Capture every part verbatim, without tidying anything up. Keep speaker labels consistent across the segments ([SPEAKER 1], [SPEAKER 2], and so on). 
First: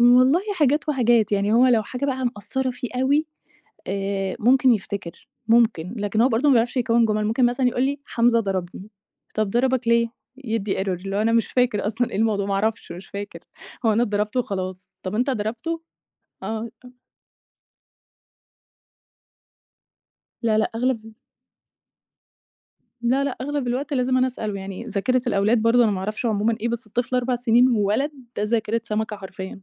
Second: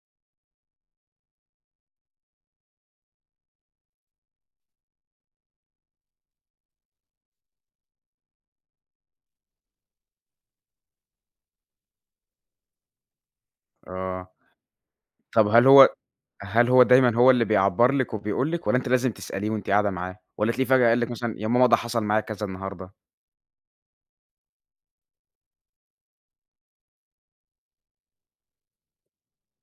[SPEAKER 1] والله حاجات وحاجات، يعني هو لو حاجة بقى مأثرة فيه أوي آآ ممكن يفتكر، ممكن، لكن هو برضو ما بيعرفش يكوِّن جُمل، ممكن مثلًا يقول لي: "حمزة ضربني." "طَب ضربك ليه؟" يدّي error، اللي هو: "أنا مش فاكر أصلًا إيه الموضوع، ما أعرفش، مش فاكر. هو أنا
[SPEAKER 2] آه.
[SPEAKER 1] اتضربت وخلاص." "طَب أنت
[SPEAKER 2] طَب هل
[SPEAKER 1] ضربته؟"
[SPEAKER 2] هو،
[SPEAKER 1] آه
[SPEAKER 2] هل هو
[SPEAKER 1] أ
[SPEAKER 2] دايمًا هو اللي بيعبَّر لِك وبيقول لِك والّا أنتِ لازم تسأليه وأنتِ قاعدة معاه؟ والّا
[SPEAKER 1] لأ
[SPEAKER 2] تلاقيه
[SPEAKER 1] لأ،
[SPEAKER 2] فجأة قال
[SPEAKER 1] أغلب
[SPEAKER 2] لِك
[SPEAKER 1] ال
[SPEAKER 2] مثلًا يا ماما ده حصل معايا كذا النهارده؟
[SPEAKER 1] لأ لأ، أغلب الوقت لازم أنا أسأله، يعني ذاكرة الأولاد برضو أنا ما أعرفش عمومًا إيه، بس الطفل أربع سنين وولد، ده ذاكرة سمكة حرفيًا،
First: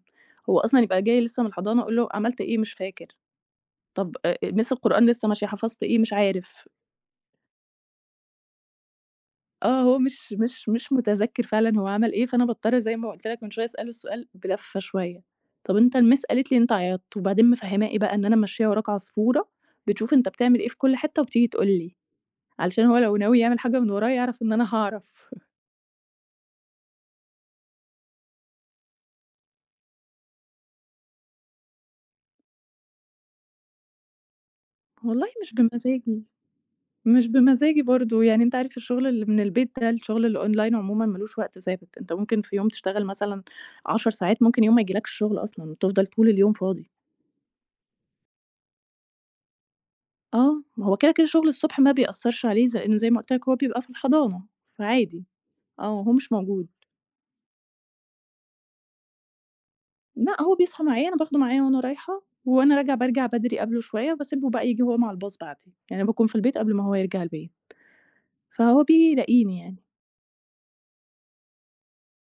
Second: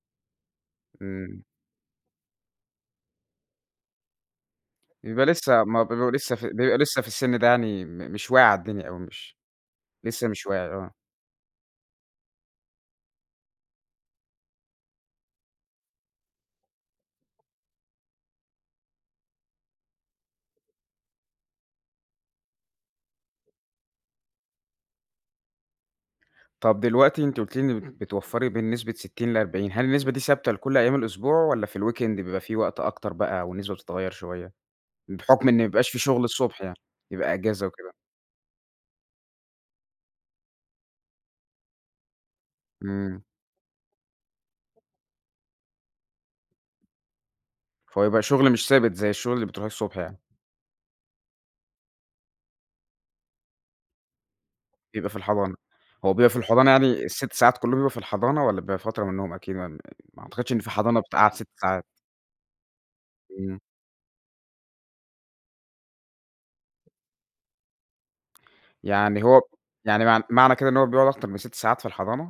[SPEAKER 1] هو أصلًا يبقى جاي
[SPEAKER 2] إمم.
[SPEAKER 1] لسه من الحضانة، أقول له: "عملت إيه؟" "مش فاكر." "طَب أ miss القرآن
[SPEAKER 2] بيبقى
[SPEAKER 1] لسه ماشية،
[SPEAKER 2] لسه م
[SPEAKER 1] حفظت إيه؟"
[SPEAKER 2] بيبقى
[SPEAKER 1] "مش
[SPEAKER 2] لسه
[SPEAKER 1] عارف."
[SPEAKER 2] بيبقى لسه في السِن ده يعني م مش واعي على الدنيا أوي مش
[SPEAKER 1] آه، هو
[SPEAKER 2] لسه
[SPEAKER 1] مش
[SPEAKER 2] مش واعي،
[SPEAKER 1] مش
[SPEAKER 2] آه.
[SPEAKER 1] مش متذكر فعلًا هو عمل إيه، فأنا باضطر زي ما قُلت لك من شوية أسأله السؤال بلفّة شوية، طَب أنت الmiss قالت لي إن أنت عيطت، وبعدين مفهماه إيه بقى إن أنا ممشية وراك عصفورة بتشوف أنت بتعمل إيه في كل حتّة وبتيجي تقول لي، علشان هو لو ناوي يعمل حاجة من ورايا يعرَف إن أنا هاعرف
[SPEAKER 2] طَب دلوقتي أنتِ قُلتِ لي إن بتوفّري بين نسبة ستين لأربعين. هل النسبة دي ثابتة لكل أيام الأسبوع والّا في الweekend بيبقى فيه وقت أكتر بقى والنسبة بتتغيّر شوية؟
[SPEAKER 1] والله
[SPEAKER 2] بحُكم
[SPEAKER 1] مش
[SPEAKER 2] إن ما بيبقاش فيه
[SPEAKER 1] بمزاجي،
[SPEAKER 2] شغل الصبح يعني،
[SPEAKER 1] مش
[SPEAKER 2] بيبقى أجازة
[SPEAKER 1] بمزاجي
[SPEAKER 2] وكده.
[SPEAKER 1] برضو، يعني أنت عارف الشغل اللي من البيت ده، الشغل الonline عمومًا ما لوش وقت ثابت، أنت ممكن في يوم تشتغل
[SPEAKER 2] إمم.
[SPEAKER 1] مثلًا عَشَر ساعات، ممكن يوم ما يجيلكش شغل أصلًا، وتفضَل طول اليوم فاضي.
[SPEAKER 2] فهو يبقى شغل مش ثابت زي الشغل اللي بترُوحيه الصبح يعني.
[SPEAKER 1] آه. ما هو كده كده شغل الصبح ما بيأثرش عليه، ز لأنه زي ما قُلت لك هو بيبقى في الحضانة
[SPEAKER 2] بيبقى في
[SPEAKER 1] فعادي.
[SPEAKER 2] الحضانة.
[SPEAKER 1] آه،
[SPEAKER 2] هو
[SPEAKER 1] هو
[SPEAKER 2] بيبقى
[SPEAKER 1] مش
[SPEAKER 2] في
[SPEAKER 1] موجود.
[SPEAKER 2] الحضانة يعني السِت ساعات كلّهم بيبقى في الحضانة والّا بيبقى فترة منهم؟ [unintelligible] ما
[SPEAKER 1] لأ،
[SPEAKER 2] أعتقدش
[SPEAKER 1] هو
[SPEAKER 2] إن فيه
[SPEAKER 1] بيصحى
[SPEAKER 2] حضانة
[SPEAKER 1] معايا، أنا
[SPEAKER 2] بتقعّد
[SPEAKER 1] باخده
[SPEAKER 2] سِت
[SPEAKER 1] معايا وأنا
[SPEAKER 2] ساعات.
[SPEAKER 1] رايحة، وأنا راجعة بارجع
[SPEAKER 2] إمم.
[SPEAKER 1] بدري قبله شوية، وباسيبه بقى ييجي هو مع الbus بعدي. يعني باكون في البيت قبل ما هو يرجَع البيت، فهو بييجي
[SPEAKER 2] يعني هو
[SPEAKER 1] بيلاقيني يعني.
[SPEAKER 2] يعني مع معنى كده إن هو بيقعد أكتر من سِت ساعات في الحضانة؟